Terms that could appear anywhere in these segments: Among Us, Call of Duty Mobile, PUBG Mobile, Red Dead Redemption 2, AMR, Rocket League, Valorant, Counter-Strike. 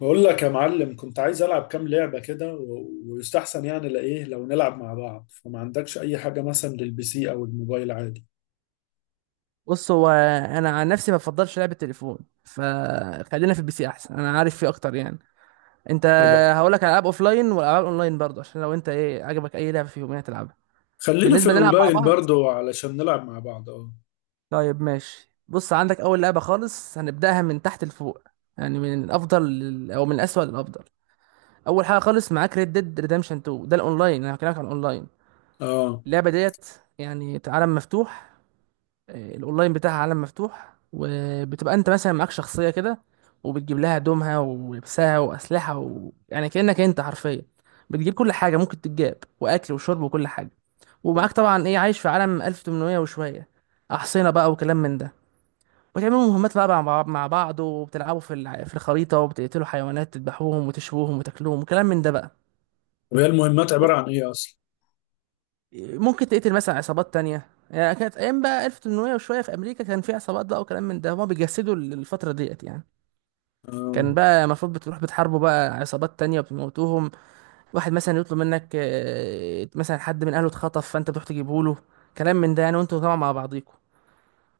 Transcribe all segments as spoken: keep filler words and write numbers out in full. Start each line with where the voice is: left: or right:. left: بقول لك يا معلم، كنت عايز العب كام لعبه كده و- ويستحسن يعني لايه لو نلعب مع بعض. فما عندكش اي حاجه مثلا للبي سي او الموبايل؟ عادي.
right: بص هو انا عن نفسي ما بفضلش لعب التليفون. فخلينا في البي سي احسن، انا عارف فيه اكتر يعني. انت؟
left: طب
right: هقولك على العاب لاين والعاب اونلاين برضه عشان لو انت ايه عجبك اي لعبه فيهم يعني تلعبها.
left: خلينا في
right: بالنسبه نلعب مع
left: الاونلاين
right: بعض،
left: برضو علشان نلعب مع بعض. اه.
right: طيب ماشي. بص، عندك اول لعبه خالص هنبداها من تحت لفوق، يعني من الافضل لل- او من الاسوأ للافضل. اول حاجه خالص معاك ريد ديد ريدمشن اتنين. ده الاونلاين، انا هكلمك عن الاونلاين.
left: اه،
right: اللعبه ديت يعني عالم مفتوح. آه، الاونلاين بتاعها عالم مفتوح، وبتبقى انت مثلا معاك شخصيه كده، وبتجيب لها هدومها ولبسها واسلحه و... يعني كانك انت حرفيا بتجيب كل حاجه ممكن تتجاب، واكل وشرب وكل حاجه. ومعاك طبعا ايه عايش في عالم ألف وتمنمية وشويه، احصنه بقى وكلام من ده. وتعملوا مهمات بقى مع بعض، مع بعض وبتلعبوا في الع- في الخريطه، وبتقتلوا حيوانات تذبحوهم وتشووهم وتاكلوهم وكلام من ده بقى.
left: طب هي المهمات عباره عن ايه اصلا؟
right: ممكن تقتل مثلا عصابات تانية، يعني كانت أيام بقى ألف وتمنمية وشوية في أمريكا، كان في عصابات بقى وكلام من ده، هما بيجسدوا الفترة ديت يعني.
left: اه.
right: كان بقى المفروض بتروح بتحاربوا بقى عصابات تانية وبتموتوهم. واحد مثلا يطلب منك، آه، مثلا حد من أهله اتخطف فأنت بتروح تجيبه له، كلام من ده يعني. وأنتوا طبعا مع بعضيكوا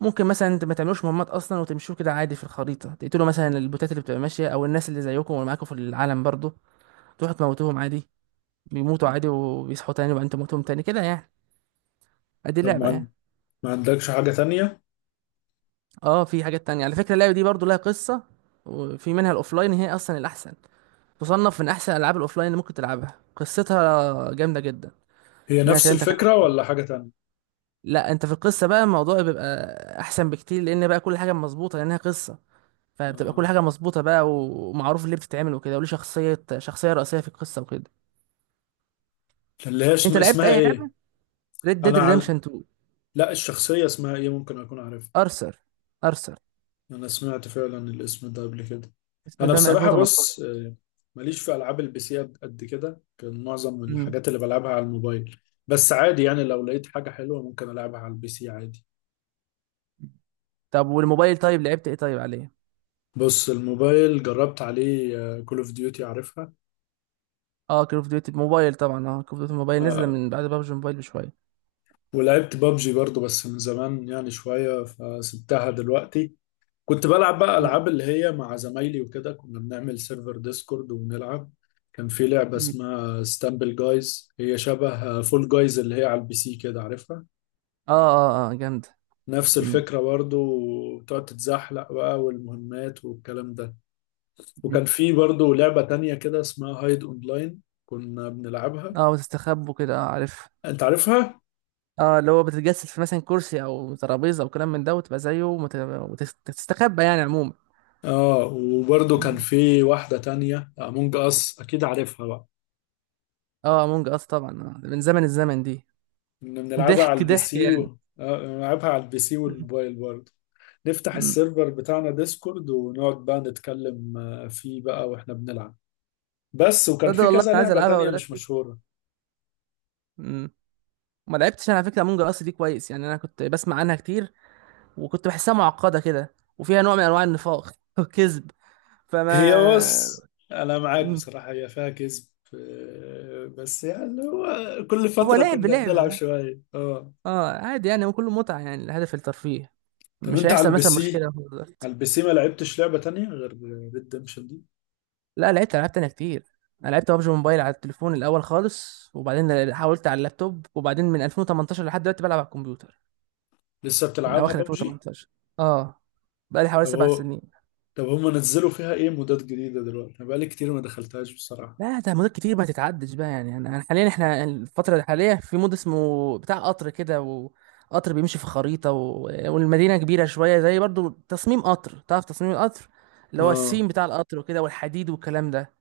right: ممكن مثلا انت ما تعملوش مهمات اصلا وتمشوا كده عادي في الخريطه، تقتلوا مثلا البوتات اللي بتبقى ماشيه، او الناس اللي زيكم واللي معاكم في العالم برضو تروحوا تموتوهم عادي. بيموتوا عادي وبيصحوا تاني، وبعدين تموتوهم تاني كده يعني. ادي
left: طب ما,
right: لعبه
left: عن-
right: يعني.
left: ما عندكش حاجه تانية؟
right: اه في حاجات تانية على فكرة، اللعبة دي برضو لها قصة. وفي منها الأوفلاين، هي أصلا الأحسن، تصنف من أحسن ألعاب الأوفلاين اللي ممكن تلعبها، قصتها جامدة جدا.
left: هي
right: إن أنا
left: نفس
right: كلمتك
left: الفكره
right: عنها؟
left: ولا حاجه تانية؟
right: لا، أنت في القصة بقى الموضوع بيبقى أحسن بكتير، لأن بقى كل حاجة مظبوطة لأنها قصة. فبتبقى كل
left: اه،
right: حاجة مظبوطة بقى، ومعروف اللي بتتعمل وكده، وليه شخصية، شخصية رئيسية في القصة وكده.
left: اللي هي
right: أنت
left: اسم-
right: لعبت
left: اسمها
right: أي
left: ايه؟
right: لعبة؟ ريد ديد
left: انا
right: ريدمشن
left: عل...
right: اتنين.
left: لا، الشخصيه اسمها ايه؟ ممكن اكون عارفها.
right: أرثر، أرثر.
left: انا سمعت فعلا الاسم ده قبل كده.
right: اسمه
left: انا
right: ده من
left: بصراحه
right: ألفين وتمنتاشر.
left: بص، آه، ماليش في العاب البي سي قد قد كده. كان معظم
right: مم.
left: الحاجات اللي بلعبها على الموبايل. بس عادي يعني، لو لقيت حاجه حلوه ممكن العبها على البي سي عادي.
right: طب والموبايل طيب لعبت إيه طيب عليه؟
left: بص، الموبايل جربت عليه كول اوف ديوتي، عارفها؟
right: اه كول اوف ديوتي موبايل طبعا. اه كول اوف ديوتي موبايل نزل
left: آه،
right: من بعد بابجي موبايل بشويه.
left: ولعبت بابجي برضو، بس من زمان يعني شويه فسبتها دلوقتي. كنت بلعب بقى
right: مم.
left: العاب اللي هي مع زمايلي وكده، كنا بنعمل سيرفر ديسكورد وبنلعب. كان في لعبة
right: مم.
left: اسمها ستامبل جايز، هي شبه فول جايز اللي هي على البي سي كده، عارفها؟
right: اه اه اه، جامده.
left: نفس
right: مم.
left: الفكرة برضو. وتقعد تتزحلق بقى، والمهمات والكلام ده.
right: مم.
left: وكان في برضو لعبة تانية كده اسمها هايد اونلاين كنا بنلعبها.
right: اه وتستخبوا كده، اه عارف.
left: انت عارفها؟
right: اه، اللي هو بتتجسد في مثلا كرسي او ترابيزه او كلام من ده، وتبقى زيه ومت- وتستخبى يعني عموما.
left: اه، وبرضو كان
right: مم.
left: في واحدة تانية، امونج اس، اكيد عارفها بقى.
right: اه امونج اس طبعا، آه. من زمن الزمن دي.
left: كنا بنلعبها على
right: ضحك
left: البي
right: ضحك
left: سي
right: يعني.
left: و... آه، بنلعبها على البي سي
right: مم.
left: والموبايل برضو. نفتح
right: امم
left: السيرفر بتاعنا ديسكورد ونقعد بقى نتكلم، آه، فيه بقى واحنا بنلعب. بس، وكان
right: تصدق
left: في
right: والله انا
left: كذا
right: عايز
left: لعبة
right: العبها
left: تانية مش
right: دلوقتي.
left: مشهورة.
right: امم ما لعبتش انا على فكره امونج اس دي كويس، يعني انا كنت بسمع عنها كتير، وكنت بحسها معقده كده وفيها نوع من انواع النفاق والكذب.
left: هي
right: فما...
left: بص، انا معاك
right: مم.
left: بصراحة، هي فيها كذب. آه، بس يعني هو كل
right: هو
left: فترة
right: لعب
left: كنا بنلعب
right: لعب.
left: شوية. اه.
right: اه عادي يعني، هو كله متعة، يعني الهدف الترفيه.
left: طب
right: مش
left: انت على
right: هيحصل
left: البي
right: مثلا
left: سي
right: مشكلة في الوقت.
left: على البي سي ما لعبتش لعبة تانية غير ريدمشن دي؟
right: لا، لعبت ألعاب تانية كتير. أنا لعبت ببجي موبايل على التليفون الأول خالص، وبعدين حاولت على اللابتوب، وبعدين من ألفين وتمنتاشر لحد دلوقتي بلعب على الكمبيوتر.
left: لسه
right: من
left: بتلعبها
right: أواخر
left: ببجي؟
right: ألفين وتمنتاشر. اه، بقالي حوالي
left: طب
right: سبع
left: هو
right: سنين.
left: طب هم نزلوا فيها ايه مودات جديدة دلوقتي؟ انا بقالي كتير ما دخلتهاش بصراحة.
right: لا، ده مدة كتير ما تتعدش بقى يعني. انا أنا حاليا، احنا الفترة الحالية في مود اسمه بتاع قطر كده، وقطر بيمشي في خريطة و... والمدينة كبيرة شوية، زي برضو تصميم قطر، تعرف تصميم القطر؟ اللي هو
left: اه.
right: السيم بتاع القطر وكده، والحديد والكلام ده.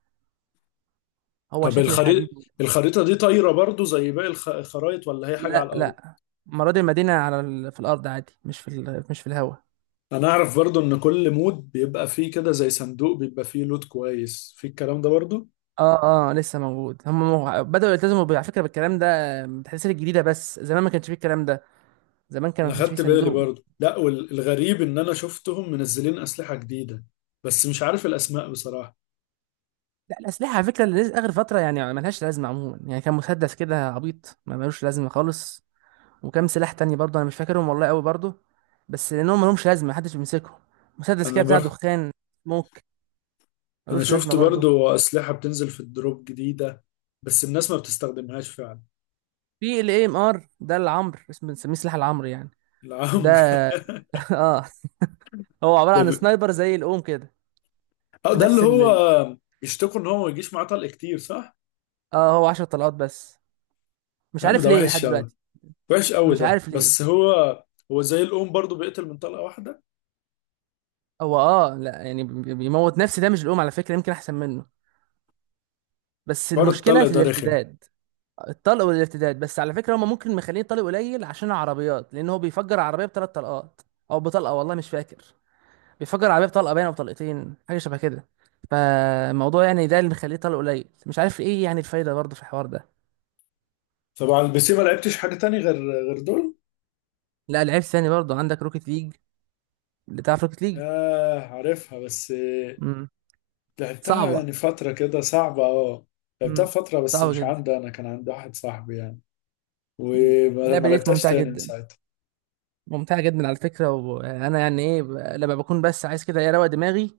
right: هو
left: طب
right: شكل
left: الخريطة
right: الحديد.
left: الخريطة دي طايرة برضو زي باقي الخ- الخرايط، ولا هي حاجة على
right: لا
left: الأرض؟
right: لا، مرة دي المدينة على ال... في الأرض عادي، مش في ال... مش في الهواء.
left: أنا أعرف برضو إن كل مود بيبقى فيه كده زي صندوق بيبقى فيه لود كويس، في الكلام ده برضو؟
right: اه اه، لسه موجود. هم مو- بدأوا يلتزموا ب- على فكرة بالكلام ده، بالتحديثات الجديدة. بس زمان ما كانش فيه الكلام ده، زمان كان ما
left: أنا
right: كانش فيه
left: خدت بالي
right: صندوق.
left: برضو. لا، والغريب إن أنا شفتهم منزلين أسلحة جديدة، بس مش عارف الأسماء بصراحة.
right: لا، الأسلحة على فكرة اللي آخر فترة يعني ملهاش لازمة عموما. يعني كان مسدس كده عبيط ما ملوش لازمة خالص، وكام سلاح تاني برضه أنا مش فاكرهم والله أوي برضه، بس لأنهم ملهمش لازمة محدش بيمسكهم. مسدس
left: أنا
right: كده بتاع
left: بر
right: دخان، موك،
left: أنا
right: ملوش لازمة
left: شفت
right: برضه.
left: برضو أسلحة بتنزل في الدروب جديدة، بس الناس ما بتستخدمهاش فعلا.
right: في ال A M R ده، العمر، اسمه، بنسميه سلاح العمر يعني. ده
left: العمر.
right: اه، هو عبارة
left: ده,
right: عن
left: ب...
right: سنايبر زي الأوم كده.
left: آه،
right: في
left: ده اللي
right: نفس
left: هو
right: ال...
left: بيشتكوا إن هو ما يجيش معاه طلق كتير، صح؟
right: اه هو عشرة طلقات بس، مش
left: يا عم
right: عارف
left: ده
right: ليه لحد
left: وحش أوي،
right: دلوقتي.
left: وحش قوي
right: مش
left: ده.
right: عارف ليه.
left: بس هو هو زي الأم برضو بيقتل من طلقة واحدة.
right: هو اه لا يعني بي- بيموت نفسي، ده مش الأوم، على فكرة يمكن أحسن منه، بس
left: حوار
right: المشكله
left: الطلق
right: في
left: ده رخم.
right: الارتداد. الطلق والارتداد. بس على فكره هما ممكن مخلين طلق قليل عشان العربيات، لان هو بيفجر عربيه بثلاث طلقات او بطلقه، والله مش فاكر، بيفجر عربيه بطلقه باينه او بطلقتين حاجه شبه كده. فالموضوع يعني ده اللي مخليه طلق قليل، مش عارف ايه يعني الفايده برضه في الحوار ده.
left: طب على البي سي ما لعبتش حاجة تاني غير غير دول؟
right: لا لعيب ثاني برضه، عندك روكيت ليج، اللي تعرف روكيت ليج.
left: ياه عارفها، بس
right: امم
left: لعبتها
right: صعبه.
left: يعني فترة كده صعبة. اه، لعبتها
right: امم
left: فترة بس
right: صعبه
left: مش
right: جدا.
left: عندي، أنا كان عند واحد صاحبي يعني.
right: مم.
left: وما ما
right: اللعبه ديت
left: لعبتهاش
right: ممتعه
left: تاني من
right: جدا،
left: ساعتها.
right: ممتعه جدا على فكره. وانا يعني ايه ب- لما بكون بس عايز كده ايه اروق دماغي،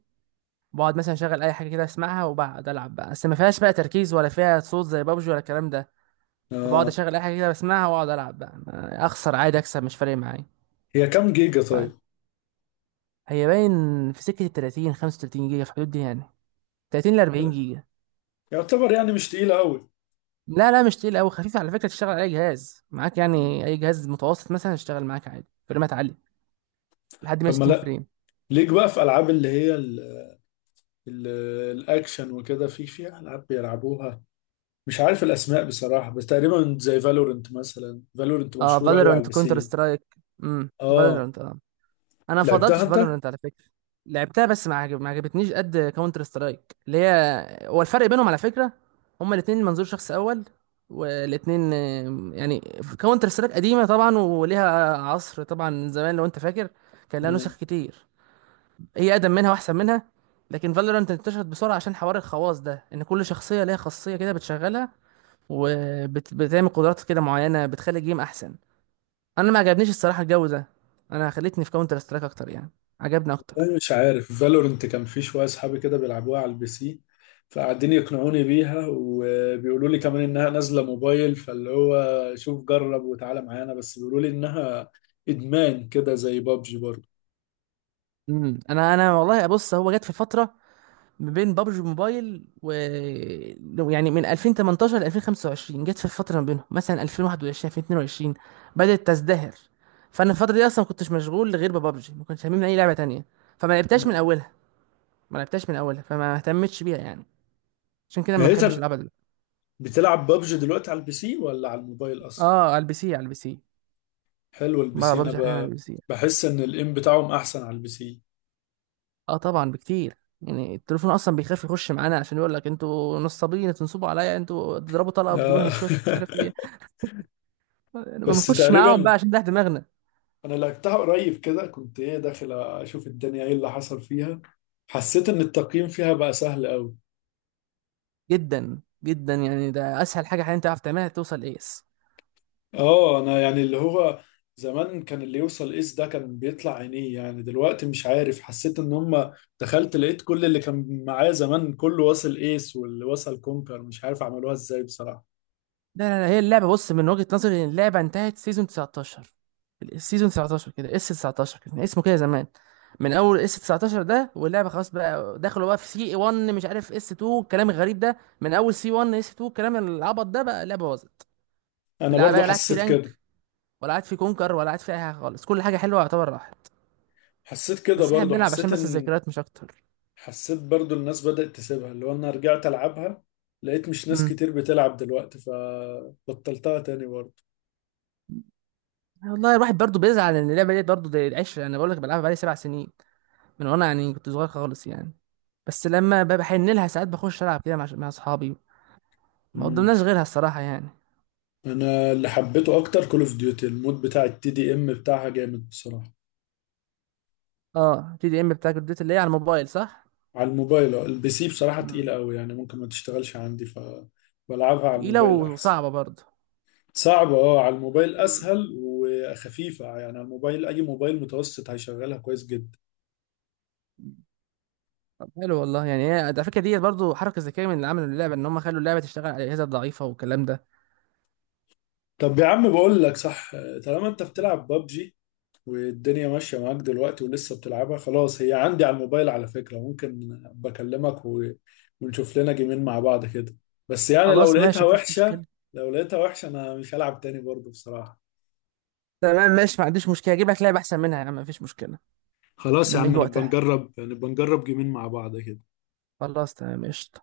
right: بقعد مثلا اشغل اي حاجه كده اسمعها، وبقعد العب بقى، بس ما فيهاش بقى تركيز ولا فيها صوت زي بابجي ولا الكلام ده. فبقعد
left: اه.
right: اشغل اي حاجه كده بسمعها واقعد العب بقى، ما- اخسر عادي اكسب مش فارق معايا
left: هي كام جيجا
right: بقى.
left: طيب؟
right: هي باين في سكه ال تلاتين خمسة وتلاتين جيجا، في الحدود دي يعني، تلاتين ل اربعين
left: لا،
right: جيجا.
left: يعتبر يعني مش تقيلة قوي.
right: لا لا، مش تقيل قوي، خفيف على فكره، تشتغل على اي جهاز معاك، يعني اي جهاز متوسط مثلا يشتغل معاك عادي فريمات عاليه لحد
left: طب ما
right: مية وستين
left: لا،
right: فريم.
left: ليك بقى في ألعاب اللي هي ال- ال- الأكشن وكده، في في ألعاب بيلعبوها، مش عارف الاسماء بصراحه، بس تقريبا زي فالورنت. مثلا فالورنت
right: اه
left: مشهوره قوي على
right: فالورانت،
left: البي
right: كونتر
left: سي.
right: سترايك. امم
left: اه،
right: فالورانت، انا فضلت
left: لعبتها
right: في
left: انت؟
right: فالورنت على فكره. لعبتها بس ما عجب- ما عجبتنيش قد كاونتر سترايك. اللي هي هو الفرق بينهم على فكره، هما الاثنين منظور شخص اول، والاثنين يعني، كاونتر سترايك قديمه طبعا وليها عصر طبعا زمان لو انت فاكر، كان لها
left: مم.
right: نسخ كتير، هي اقدم منها واحسن منها. لكن فالورانت انتشرت بسرعه عشان حوار الخواص ده، ان كل شخصيه ليها خاصيه كده بتشغلها وبتعمل قدرات كده معينه بتخلي الجيم احسن. انا ما عجبنيش الصراحه الجو ده، انا خلتني في كاونتر سترايك اكتر يعني، عجبني اكتر.
left: انا مش عارف، فالورنت كان في شويه اصحابي كده بيلعبوها على البي سي، فقاعدين يقنعوني بيها وبيقولوا لي كمان انها نازله موبايل، فاللي هو شوف جرب وتعالى معانا، بس بيقولوا لي انها ادمان كده زي بابجي برضه.
right: امم انا انا والله. بص، هو جت في فتره ما بين بابجي موبايل و... لو- يعني من ألفين وتمنتاشر ل ألفين وخمسة وعشرين جت في فتره ما بينهم مثلا ألفين وواحد وعشرين ألفين واتنين وعشرين بدات تزدهر. فانا الفتره دي اصلا ما كنتش مشغول غير ببجي، ما كنتش هممني اي لعبه تانية، فما لعبتهاش من
left: مم.
right: اولها. ما لعبتهاش من اولها فما اهتمتش بيها يعني، عشان كده ما
left: هي
right: بحبش
left: طب
right: العبها دلوقتي.
left: بتلعب بابجي دلوقتي على البي سي ولا على الموبايل اصلا؟
right: اه على البي سي، على البي سي.
left: حلو، البي
right: بقى
left: سي، انا
right: ببجي حاليا على
left: ب...
right: البي سي.
left: بحس ان الام بتاعهم احسن على البي سي.
right: اه طبعا بكتير، يعني التليفون اصلا بيخاف يخش معانا، عشان يقول لك انتوا نصابين تنصبوا عليا، انتوا تضربوا طلقه وتجيبون
left: آه.
right: هيد شوت مش عارف ايه. ما
left: بس
right: بنخشش معاهم بقى،
left: تقريبا،
right: عشان ده دماغنا.
left: انا لقيتها قريب كده، كنت ايه داخل اشوف الدنيا ايه اللي حصل فيها. حسيت ان التقييم فيها بقى سهل قوي.
right: جدا جدا يعني، ده اسهل حاجه حاليا تعرف تعملها توصل ايس.
left: اه، انا يعني اللي هو زمان كان اللي يوصل اس ده كان بيطلع عينيه يعني، دلوقتي مش عارف. حسيت ان هم، دخلت لقيت كل اللي كان معايا زمان كله واصل ايس واللي واصل كونكر، مش عارف عملوها ازاي بصراحة.
right: لا لا لا، هي اللعبه بص من وجهه نظري إن اللعبه انتهت سيزون تسعة عشر. السيزون تسعتاشر كده، اس تسعتاشر كان اسمه كده زمان. من اول اس تسعتاشر ده واللعبه خلاص، بقى دخلوا بقى في سي واحد مش عارف اس اتنين الكلام الغريب ده، من اول سي واحد اس اتنين الكلام العبط ده بقى اللعبه باظت.
left: انا
right: لا
left: برضو
right: بقى، لا قعدت في
left: حسيت كده.
right: رانك، ولا قعدت في كونكر، ولا قعدت في اي حاجه خالص، كل حاجه حلوه يعتبر راحت،
left: حسيت كده
right: بس احنا
left: برضو،
right: بنلعب عشان
left: حسيت
right: بس
left: ان،
right: الذكريات مش اكتر.
left: حسيت برضو الناس بدأت تسيبها. اللي هو انا رجعت العبها لقيت مش ناس
right: مم.
left: كتير بتلعب دلوقتي، فبطلتها تاني برضو.
right: والله الواحد برضه بيزعل ان اللعبه ديت برضه دي العشره، انا بقول لك بلعبها بقالي سبع سنين، من وانا يعني كنت صغير خالص يعني. بس لما ب- بحن لها ساعات بخش العب كده مع مع اصحابي، ما
left: مم.
right: قدمناش غيرها الصراحه يعني.
left: انا اللي حبيته اكتر كول اوف ديوتي، المود بتاع التي دي ام بتاعها جامد بصراحة.
right: اه تي دي ام بتاع كول اوف ديوتي، اللي هي على الموبايل صح؟
left: على الموبايل. آه. البي سي بصراحة تقيلة
right: مم.
left: قوي يعني، ممكن ما تشتغلش عندي فبلعبها على
right: تقيله
left: الموبايل احسن.
right: وصعبه برضه.
left: صعبة اه، على الموبايل
right: مم.
left: اسهل وخفيفة، يعني على الموبايل اي موبايل متوسط هيشغلها كويس جدا.
right: طب حلو والله يعني، هي على فكره ديت برضه حركه ذكيه من اللي عملوا اللعبه، ان هم خلوا اللعبه تشتغل على الاجهزه الضعيفه والكلام ده.
left: طب يا عم بقول لك صح، طالما انت بتلعب ببجي والدنيا ماشية معاك دلوقتي ولسه بتلعبها، خلاص هي عندي على الموبايل على فكرة، ممكن بكلمك و... ونشوف لنا جيمين مع بعض كده. بس يعني لو
right: خلاص
left: لقيتها
right: ماشي، مفيش
left: وحشة،
right: مشكله.
left: لو لقيتها وحشة أنا مش هلعب تاني برضه بصراحة.
right: تمام ماشي، ما عنديش مشكله، اجيب لك لعبه احسن منها يا عم، مفيش مشكله.
left: خلاص يا
right: لما
left: عم،
right: يجي
left: نبقى
right: وقتها.
left: نجرب، نبقى نجرب جيمين مع بعض كده.
right: خلاص تمام، قشطه.